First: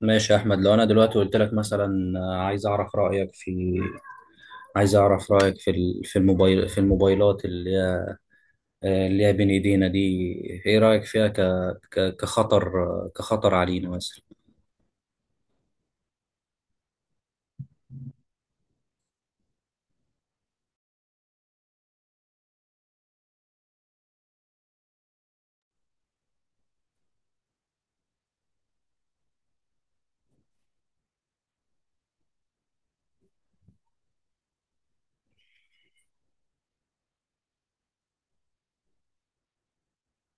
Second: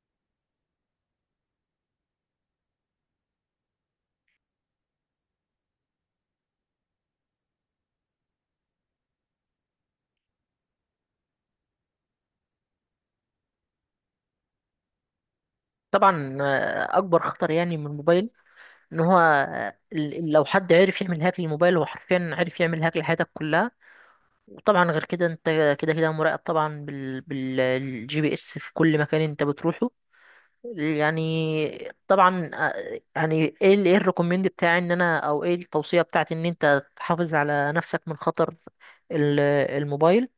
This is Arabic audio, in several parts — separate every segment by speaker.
Speaker 1: ماشي يا احمد، لو انا دلوقتي قلت لك مثلا عايز اعرف رايك في في الموبايل في الموبايلات اللي هي بين ايدينا دي، ايه رايك فيها ك... ك... كخطر آه، كخطر علينا مثلا؟
Speaker 2: طبعا، اكبر خطر يعني من الموبايل. ان هو، لو حد عرف يعمل هاك للموبايل، هو حرفيا عرف يعمل هاك لحياتك كلها. وطبعا غير كده، انت كده كده مراقب طبعا بالجي بي اس في كل مكان انت بتروحه. يعني طبعا، ايه الريكومند بتاعي، ان انا، او ايه التوصية بتاعتي، ان انت تحافظ على نفسك من خطر ال- الموبايل.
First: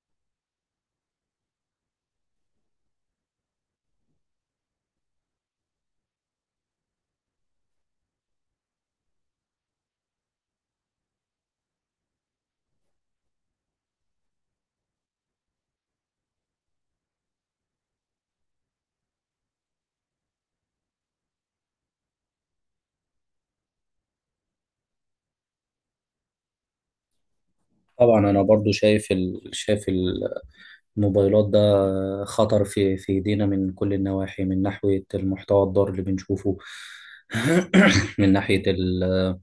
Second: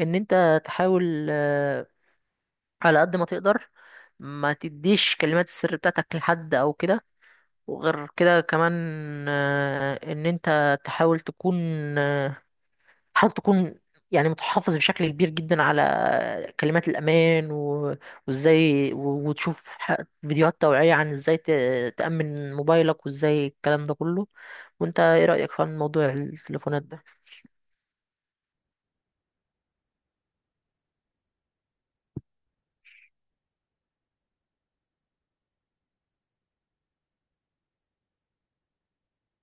Speaker 2: ان انت تحاول، على قد ما تقدر، ما تديش كلمات السر بتاعتك لحد او كده. وغير كده كمان، ان انت تحاول تكون، آه، تحاول تكون يعني متحفظ بشكل كبير جدا على كلمات الامان، و- وازاي، وتشوف فيديوهات توعية عن ازاي تأمن موبايلك، وازاي الكلام ده كله. وانت ايه رأيك في موضوع التليفونات ده؟
Speaker 1: طبعا، انا برضو شايف الموبايلات ده خطر في ايدينا، من كل النواحي، من ناحية المحتوى الضار اللي بنشوفه. من ناحية ال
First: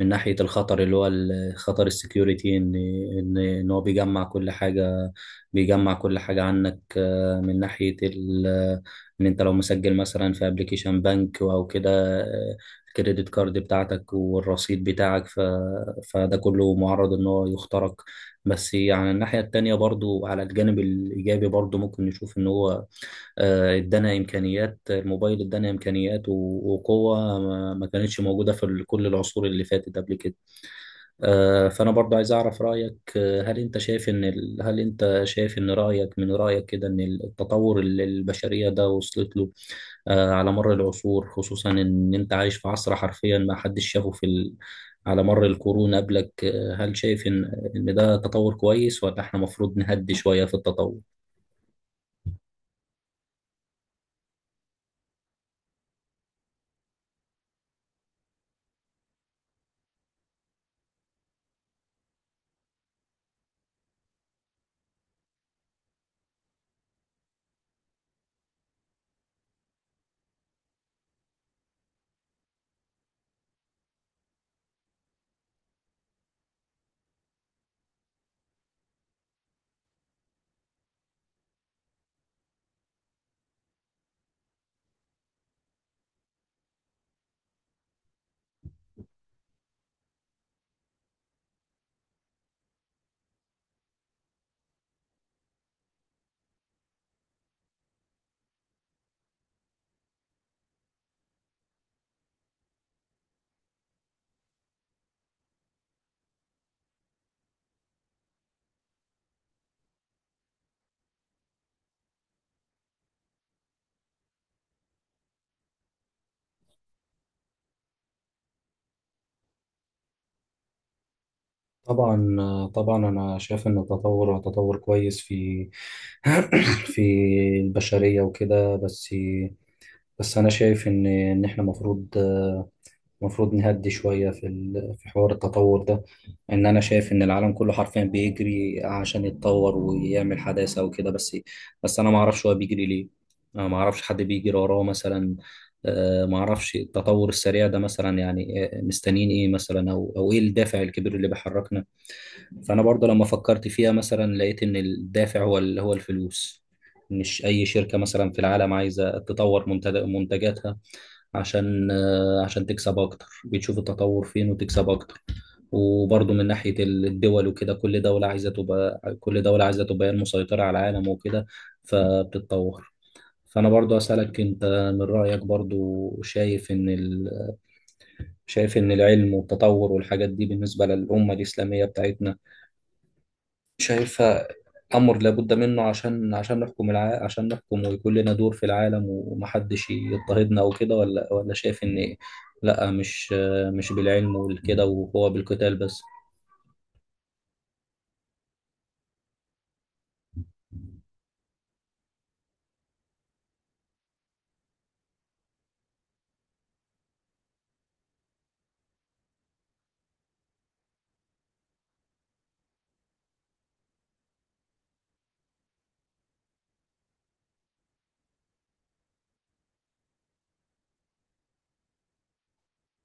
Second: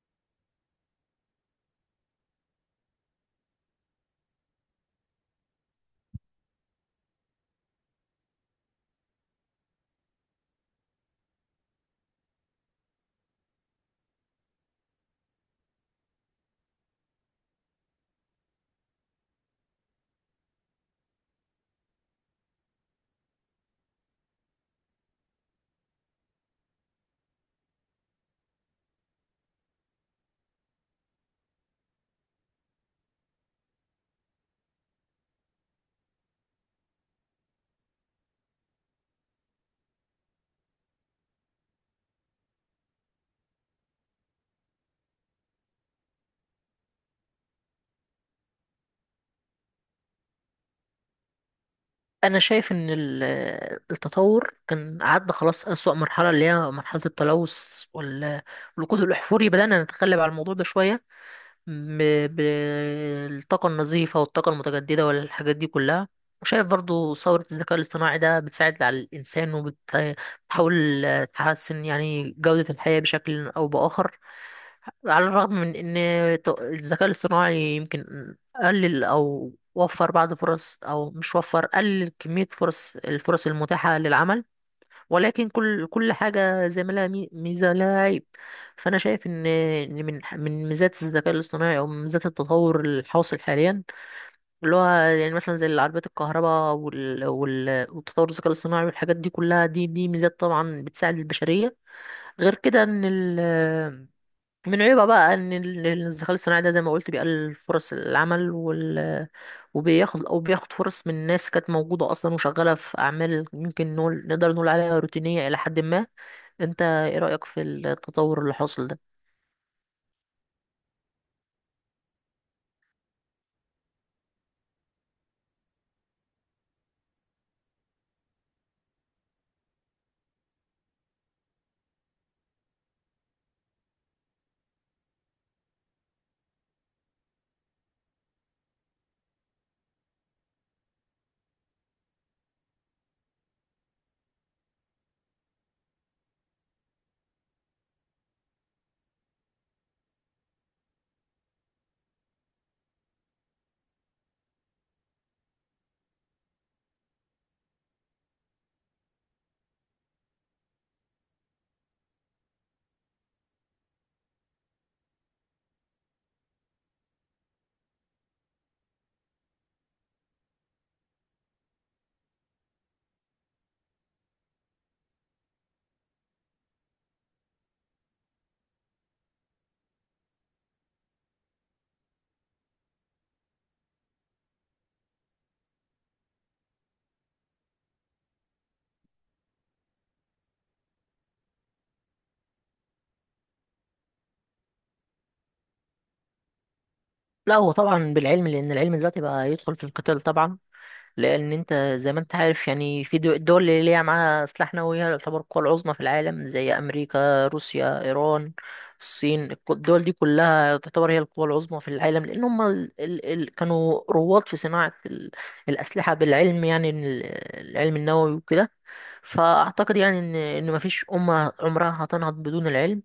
Speaker 1: من ناحية الخطر اللي هو خطر السكيورتي، ان هو بيجمع كل حاجة، بيجمع كل حاجة عنك، من ناحية ال ان انت لو مسجل مثلا في ابلكيشن بنك او كده، آه، الكريدت كارد بتاعتك والرصيد بتاعك، فده كله معرض ان هو يخترق. بس يعني الناحية التانية، برضو على الجانب الإيجابي، برضو ممكن نشوف إن هو ادانا إمكانيات الموبايل، ادانا إمكانيات وقوة ما كانتش موجودة في كل العصور اللي فاتت قبل كده. فأنا برضو عايز أعرف رأيك. هل أنت شايف إن من رأيك كده، إن التطور اللي البشرية ده وصلت له على مر العصور، خصوصا إن أنت عايش في عصر حرفيا ما حدش شافه على مر القرون قبلك، هل شايف إن ده تطور كويس ولا إحنا المفروض نهدي شوية في التطور؟
Speaker 2: انا شايف ان التطور كان عدى خلاص أسوأ مرحلة، اللي هي مرحلة التلوث والوقود الاحفوري. بدأنا نتغلب على الموضوع ده شوية بالطاقة النظيفة والطاقة المتجددة والحاجات دي كلها. وشايف برضو ثورة الذكاء الاصطناعي ده بتساعد على الإنسان، وبتحاول تحسن يعني جودة الحياة بشكل أو بآخر. على الرغم من إن الذكاء الاصطناعي يمكن قلل أو وفر بعض فرص، أو مش وفر، قلل كمية الفرص المتاحة للعمل. ولكن كل حاجة زي ما لها، ميزة لها عيب. فأنا شايف إن من ميزات الذكاء الاصطناعي، أو من ميزات التطور الحاصل حاليا، اللي هو يعني مثلا زي العربيات الكهرباء وال... وال... والتطور الذكاء الاصطناعي والحاجات دي كلها، دي ميزات طبعا بتساعد البشرية. غير كده إن من عيوبها بقى إن الذكاء الاصطناعي ده، زي ما قلت، بيقلل فرص العمل، وبياخد أو بياخد فرص من ناس كانت موجودة أصلا وشغالة في أعمال ممكن نقدر نقول عليها روتينية إلى حد ما. انت ايه رأيك في التطور اللي حاصل ده؟
Speaker 1: طبعا طبعا انا شايف ان التطور هو تطور كويس في في البشرية وكده. بس انا شايف ان احنا المفروض نهدي شويه في في حوار التطور ده. ان انا شايف ان العالم كله حرفيا بيجري عشان يتطور ويعمل حداثه وكده. بس انا ما اعرفش هو بيجري ليه. انا ما اعرفش حد بيجري وراه مثلا. ما اعرفش التطور السريع ده مثلا، يعني مستنيين ايه مثلا، او ايه الدافع الكبير اللي بيحركنا؟ فانا برضه لما فكرت فيها مثلا، لقيت ان الدافع هو الفلوس. مش اي شركه مثلا في العالم عايزه تطور منتجاتها، عشان عشان تكسب اكتر، بتشوف التطور فين وتكسب اكتر. وبرضه من ناحية الدول وكده، كل دولة عايزة تبقى هي المسيطرة على العالم وكده، فبتتطور. فأنا برضه أسألك أنت، من رأيك برضه، شايف إن ال... شايف إن العلم والتطور والحاجات دي بالنسبة للأمة الإسلامية بتاعتنا، شايفها أمر لابد منه عشان عشان نحكم، ويكون لنا دور في العالم ومحدش يضطهدنا وكده، ولا شايف إن لأ مش بالعلم والكده، وهو بالقتال بس؟
Speaker 2: لا، هو طبعا بالعلم، لان العلم دلوقتي بقى يدخل في القتال طبعا. لان انت زي ما انت عارف يعني، في الدول اللي ليها معاها سلاح نووي، هي تعتبر القوى العظمى في العالم، زي امريكا، روسيا، ايران، الصين. الدول دي كلها تعتبر هي القوى العظمى في العالم، لان هم كانوا رواد في صناعة الأسلحة بالعلم. يعني إن العلم النووي وكده. فأعتقد يعني ان مفيش أمة عمرها هتنهض بدون العلم.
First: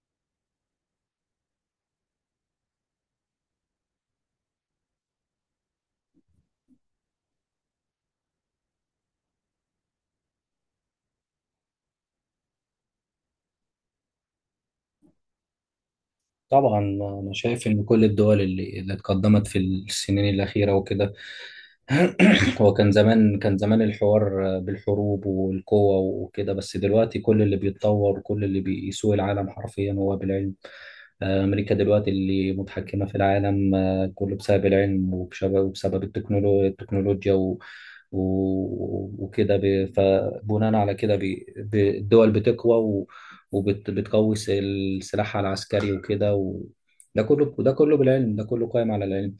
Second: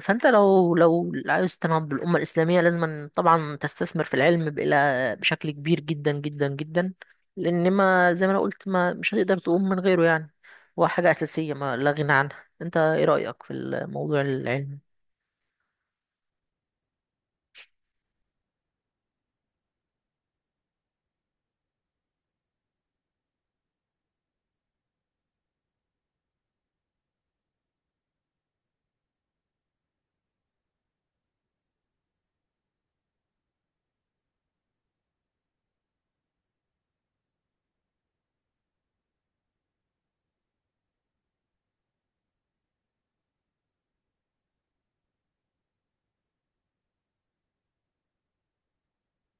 Speaker 2: فانت لو عايز تنهض بالامه الاسلاميه، لازم طبعا تستثمر في العلم بإلى بشكل كبير جدا جدا جدا. لان، ما زي ما انا قلت، ما مش هتقدر تقوم من غيره يعني. هو حاجه اساسيه ما لا غنى عنها. انت ايه رايك في الموضوع العلمي؟
Speaker 1: طبعا، أنا شايف إن كل الدول اللي اتقدمت في السنين الأخيرة وكده. هو كان زمان الحوار بالحروب والقوة وكده. بس دلوقتي كل اللي بيتطور وكل اللي بيسوق العالم حرفيا هو بالعلم. أمريكا دلوقتي اللي متحكمة في العالم كله بسبب العلم وبسبب التكنولوجيا و... وكده، فبناء على كده، الدول بتقوى وبتقوي سلاحها العسكري وكده ده كله بالعلم، ده كله قائم على العلم.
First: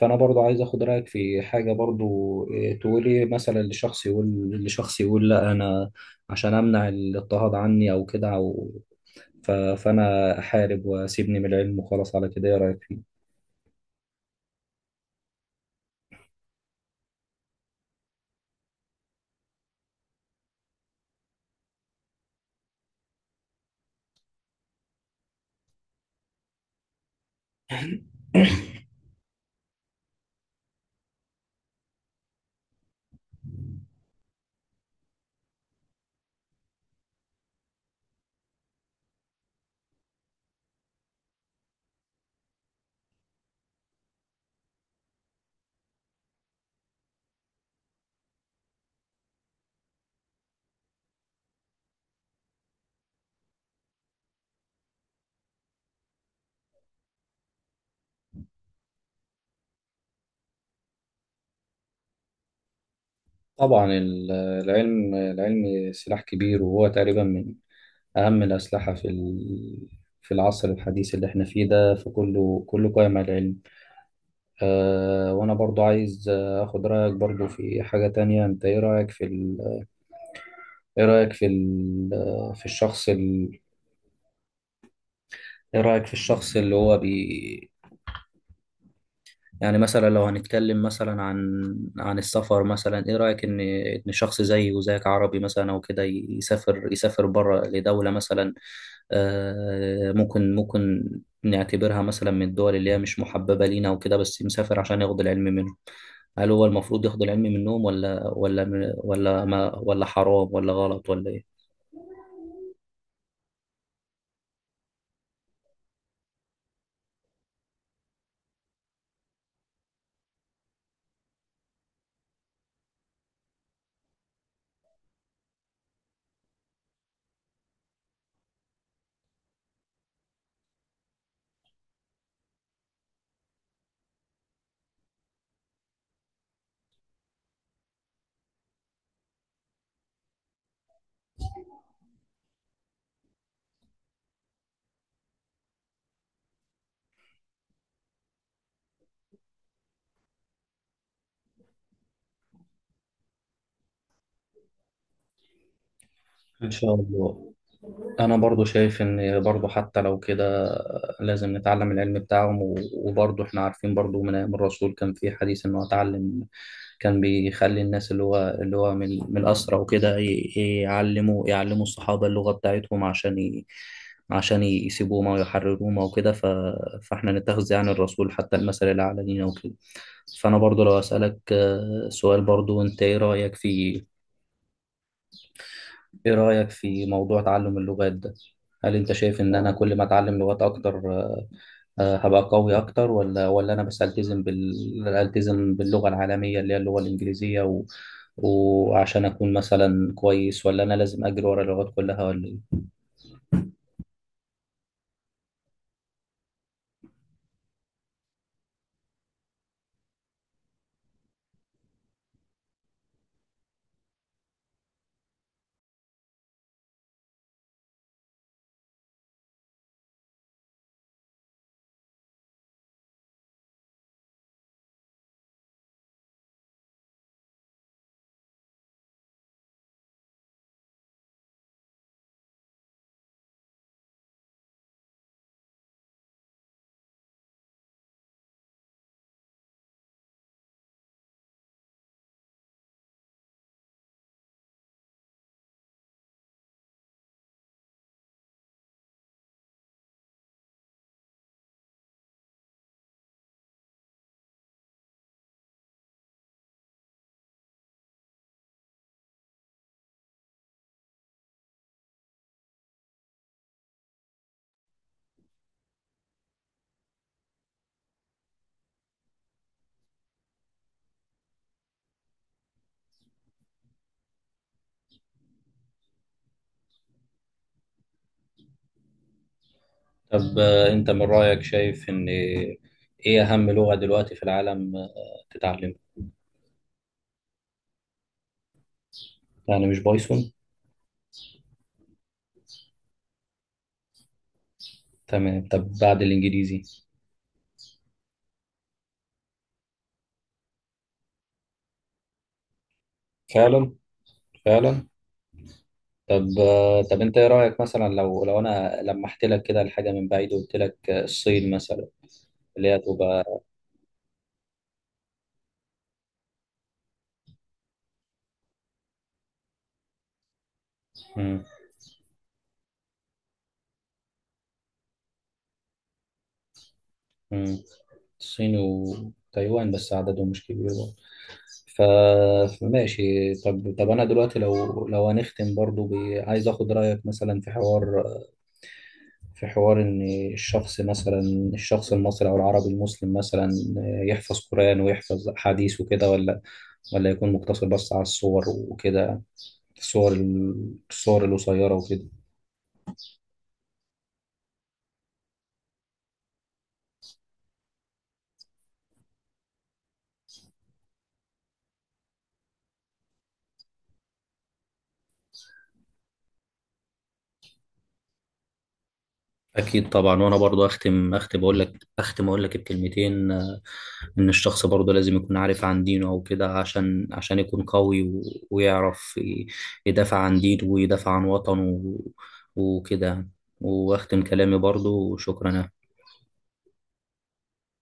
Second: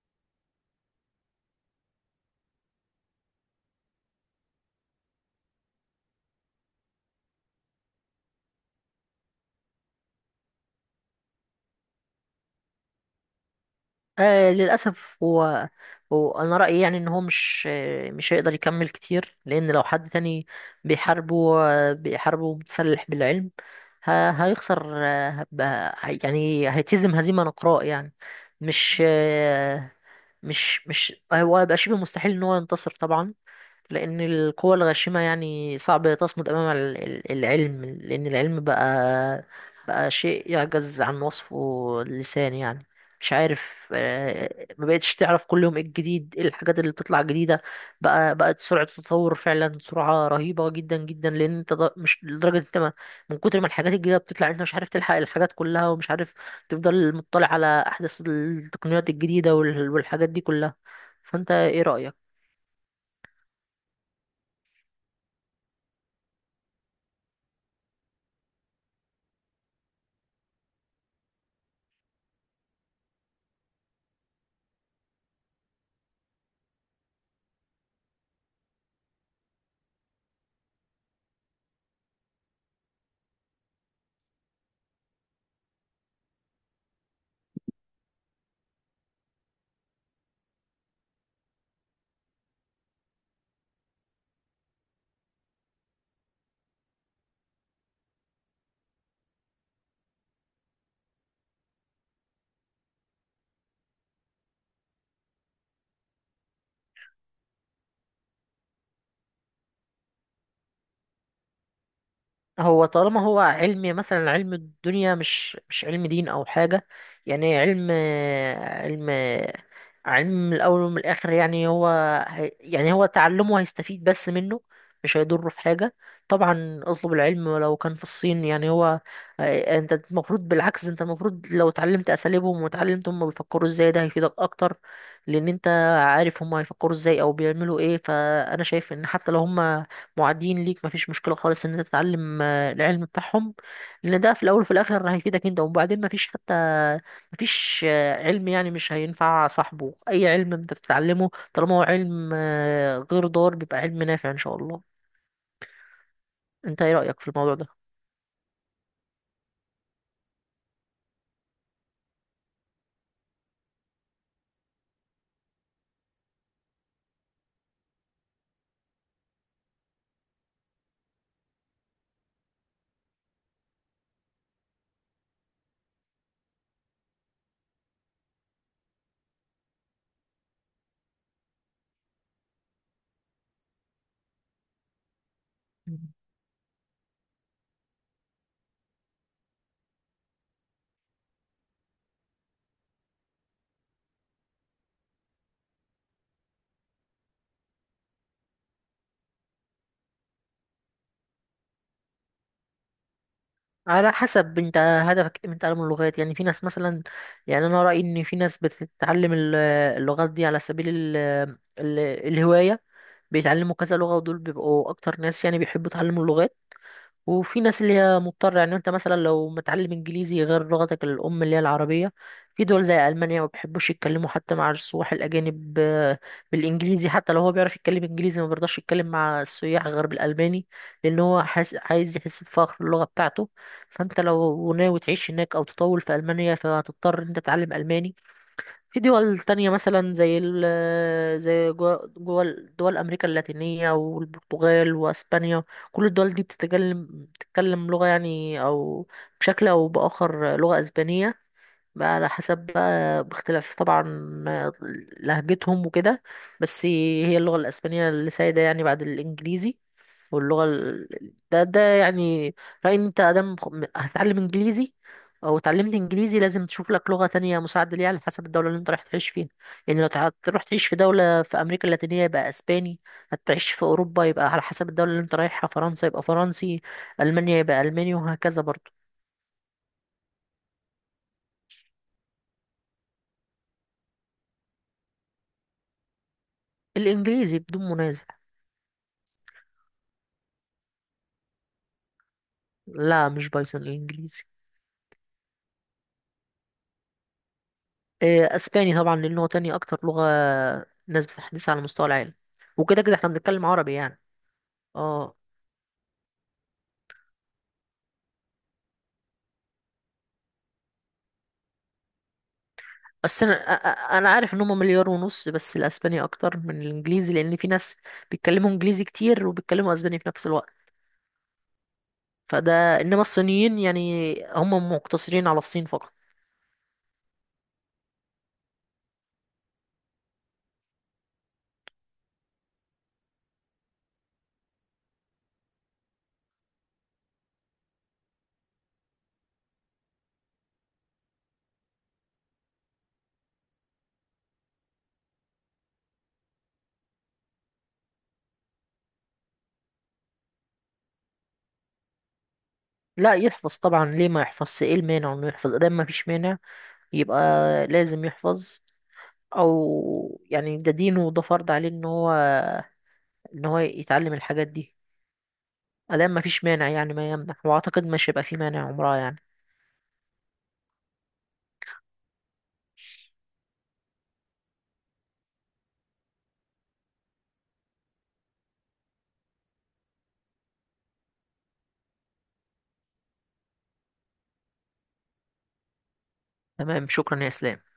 Speaker 1: فأنا برضو عايز أخد رأيك في حاجة برضو. إيه، تقولي مثلا لشخص يقول لا أنا عشان أمنع الاضطهاد عني أو كده، فأنا أحارب وأسيبني من العلم وخلاص على كده، إيه رأيك فيه؟
Speaker 2: آه، للأسف، هو أنا رأيي يعني إن هو مش، مش هيقدر يكمل كتير، لأن لو حد تاني بيحاربه، بيحاربه متسلح بالعلم، هيخسر. يعني هيتهزم هزيمة نقراء يعني. مش آه، مش مش هو هيبقى شبه مستحيل إن هو ينتصر طبعا. لأن القوى الغاشمة يعني صعب تصمد أمام العلم، لأن العلم بقى شيء يعجز عن وصفه اللسان يعني. مش عارف، ما بقتش تعرف كل يوم ايه الجديد، ايه الحاجات اللي بتطلع جديدة. بقت سرعة التطور فعلا سرعة رهيبة جدا جدا، لأن انت مش لدرجة انت ما، من كتر ما الحاجات الجديدة بتطلع انت مش عارف تلحق الحاجات كلها، ومش عارف تفضل مطلع على أحدث التقنيات الجديدة والحاجات دي كلها. فانت ايه رأيك؟
Speaker 1: طبعا، العلم سلاح كبير، وهو تقريبا من أهم الأسلحة في العصر الحديث اللي احنا فيه ده، فكله، كله قائم على العلم. أه، وأنا برضو عايز أخد رأيك برضو في حاجة تانية. أنت إيه رأيك في ال... إيه رأيك في ال... في الشخص ال... إيه رأيك في الشخص يعني مثلا لو هنتكلم مثلا عن السفر مثلا، ايه رأيك ان شخص زيي وزيك عربي مثلا او كده، يسافر بره لدولة مثلا، ممكن نعتبرها مثلا من الدول اللي هي مش محببة لينا وكده، بس مسافر عشان ياخد العلم منهم. هل هو المفروض ياخد العلم منهم، ولا ولا ولا ما ولا حرام ولا غلط ولا ايه؟
Speaker 2: هو طالما هو علم، مثلا علم الدنيا، مش علم دين او حاجه يعني. علم علم الاول ومن الاخر يعني. هو يعني هو تعلمه هيستفيد بس منه، مش هيضره في حاجه. طبعا اطلب العلم ولو كان في الصين يعني. هو، انت المفروض بالعكس، انت المفروض لو اتعلمت اساليبهم واتعلمت هم بيفكروا ازاي، ده هيفيدك اكتر، لان انت عارف هم هيفكروا ازاي او بيعملوا ايه. فانا شايف ان حتى لو هم معادين ليك، مفيش مشكلة خالص ان انت تتعلم العلم بتاعهم، لان ده في الاول وفي الاخر هيفيدك انت. وبعدين مفيش علم يعني مش هينفع صاحبه. اي علم انت بتتعلمه طالما هو علم، غير ضار، بيبقى علم نافع ان شاء الله.
Speaker 1: إن
Speaker 2: انت ايه
Speaker 1: شاء
Speaker 2: رأيك في
Speaker 1: الله.
Speaker 2: الموضوع ده؟
Speaker 1: انا برضو شايف ان برضو حتى لو كده، لازم نتعلم العلم بتاعهم، وبرضو احنا عارفين برضو من ايام الرسول كان في حديث انه اتعلم. كان بيخلي الناس اللي هو من الاسرى وكده يعلموا الصحابة اللغة بتاعتهم، عشان يسيبوهم او يحرروهم او كده. فاحنا نتخذ يعني الرسول حتى المثل الاعلى لينا وكده. فانا برضو لو اسالك سؤال برضو، انت ايه رايك
Speaker 2: مم.
Speaker 1: إيه رأيك في موضوع تعلم اللغات ده؟ هل أنت شايف إن أنا كل ما أتعلم لغات أكتر هبقى قوي أكتر، ولا أنا بس ألتزم باللغة العالمية اللي هي اللغة الإنجليزية وعشان أكون مثلا كويس، ولا أنا لازم أجري ورا اللغات كلها ولا إيه؟
Speaker 2: على حسب انت هدفك ايه من تعلم اللغات. يعني في ناس مثلا، يعني انا رأيي ان في ناس بتتعلم اللغات دي على سبيل ال- الهواية، بيتعلموا كذا لغة، ودول بيبقوا اكتر ناس يعني بيحبوا يتعلموا اللغات. وفي ناس اللي هي مضطرة. يعني انت مثلا لو متعلم انجليزي غير لغتك الام اللي هي العربية، في دول زي المانيا ما بيحبوش يتكلموا حتى مع السواح الاجانب، بالانجليزي. حتى لو هو بيعرف يتكلم انجليزي، ما بيرضاش يتكلم مع السياح غير بالالماني، لان هو حاس، عايز يحس بفخر اللغة بتاعته. فانت لو ناوي تعيش هناك او تطول في المانيا، فهتضطر ان انت تتعلم الماني. في دول تانية مثلا، زي جوا دول أمريكا اللاتينية والبرتغال وأسبانيا، كل الدول دي بتتكلم لغة يعني، أو بشكل أو بآخر لغة أسبانية. بقى على حسب، بقى باختلاف طبعا لهجتهم وكده، بس هي اللغة الأسبانية اللي سايدة يعني بعد الإنجليزي. واللغة ده يعني رأيي إن أنت آدم هتتعلم إنجليزي، أو اتعلمت إنجليزي، لازم تشوف لك لغة تانية مساعدة ليها على حسب الدولة اللي أنت رايح تعيش فيها. يعني لو تروح تعيش في دولة في أمريكا اللاتينية، يبقى أسباني. هتعيش في أوروبا يبقى على حسب الدولة اللي أنت رايحها، فرنسا يبقى فرنسي، ألمانيا يبقى ألماني، وهكذا برضه.
Speaker 1: طب أنت من رأيك، شايف إن إيه أهم لغة دلوقتي في العالم تتعلمها؟
Speaker 2: الإنجليزي بدون منازع.
Speaker 1: يعني مش بايثون؟
Speaker 2: لا، مش بايثون، الإنجليزي.
Speaker 1: تمام. طب بعد الإنجليزي؟
Speaker 2: إيه، أسباني طبعا، لأنه هو تاني أكتر لغة ناس بتحدثها على مستوى العالم. وكده كده احنا بنتكلم
Speaker 1: فعلا،
Speaker 2: عربي يعني.
Speaker 1: فعلا.
Speaker 2: اه.
Speaker 1: طب طب انت ايه رايك، مثلا لو انا لمحت لك كده الحاجه من بعيد، وقلت لك الصين مثلا، اللي هي
Speaker 2: بس انا،
Speaker 1: تبقى...
Speaker 2: انا عارف ان هم 1.5 مليار، بس الاسباني اكتر من الانجليزي، لان في ناس بيتكلموا انجليزي كتير وبيتكلموا اسباني في نفس الوقت.
Speaker 1: مم،
Speaker 2: فده، انما الصينيين يعني هم مقتصرين على الصين فقط.
Speaker 1: مم. الصين وتايوان بس، عددهم مش كبير برضه. ف فماشي. طب، انا دلوقتي لو هنختم برضو عايز اخد رايك مثلا في حوار، في حوار ان الشخص مثلا الشخص المصري او العربي المسلم مثلا يحفظ قران ويحفظ حديث وكده، ولا يكون مقتصر بس على الصور وكده، الصور الصور القصيرة وكده.
Speaker 2: لا، يحفظ طبعا. ليه ما يحفظش؟ ايه المانع انه يحفظ ادام ما فيش مانع؟ يبقى لازم يحفظ، او يعني ده دينه وده فرض عليه ان هو يتعلم الحاجات دي، ادام ما فيش مانع يعني ما يمنع. واعتقد مش هيبقى في مانع عمرها يعني.
Speaker 1: اكيد طبعا. وانا برضو اختم اقول لك بكلمتين، ان الشخص برضو لازم يكون عارف عن دينه او كده، عشان يكون قوي، ويعرف يدافع عن دينه ويدافع عن وطنه وكده. واختم كلامي برضو، وشكرا.
Speaker 2: تمام، شكرا يا اسلام.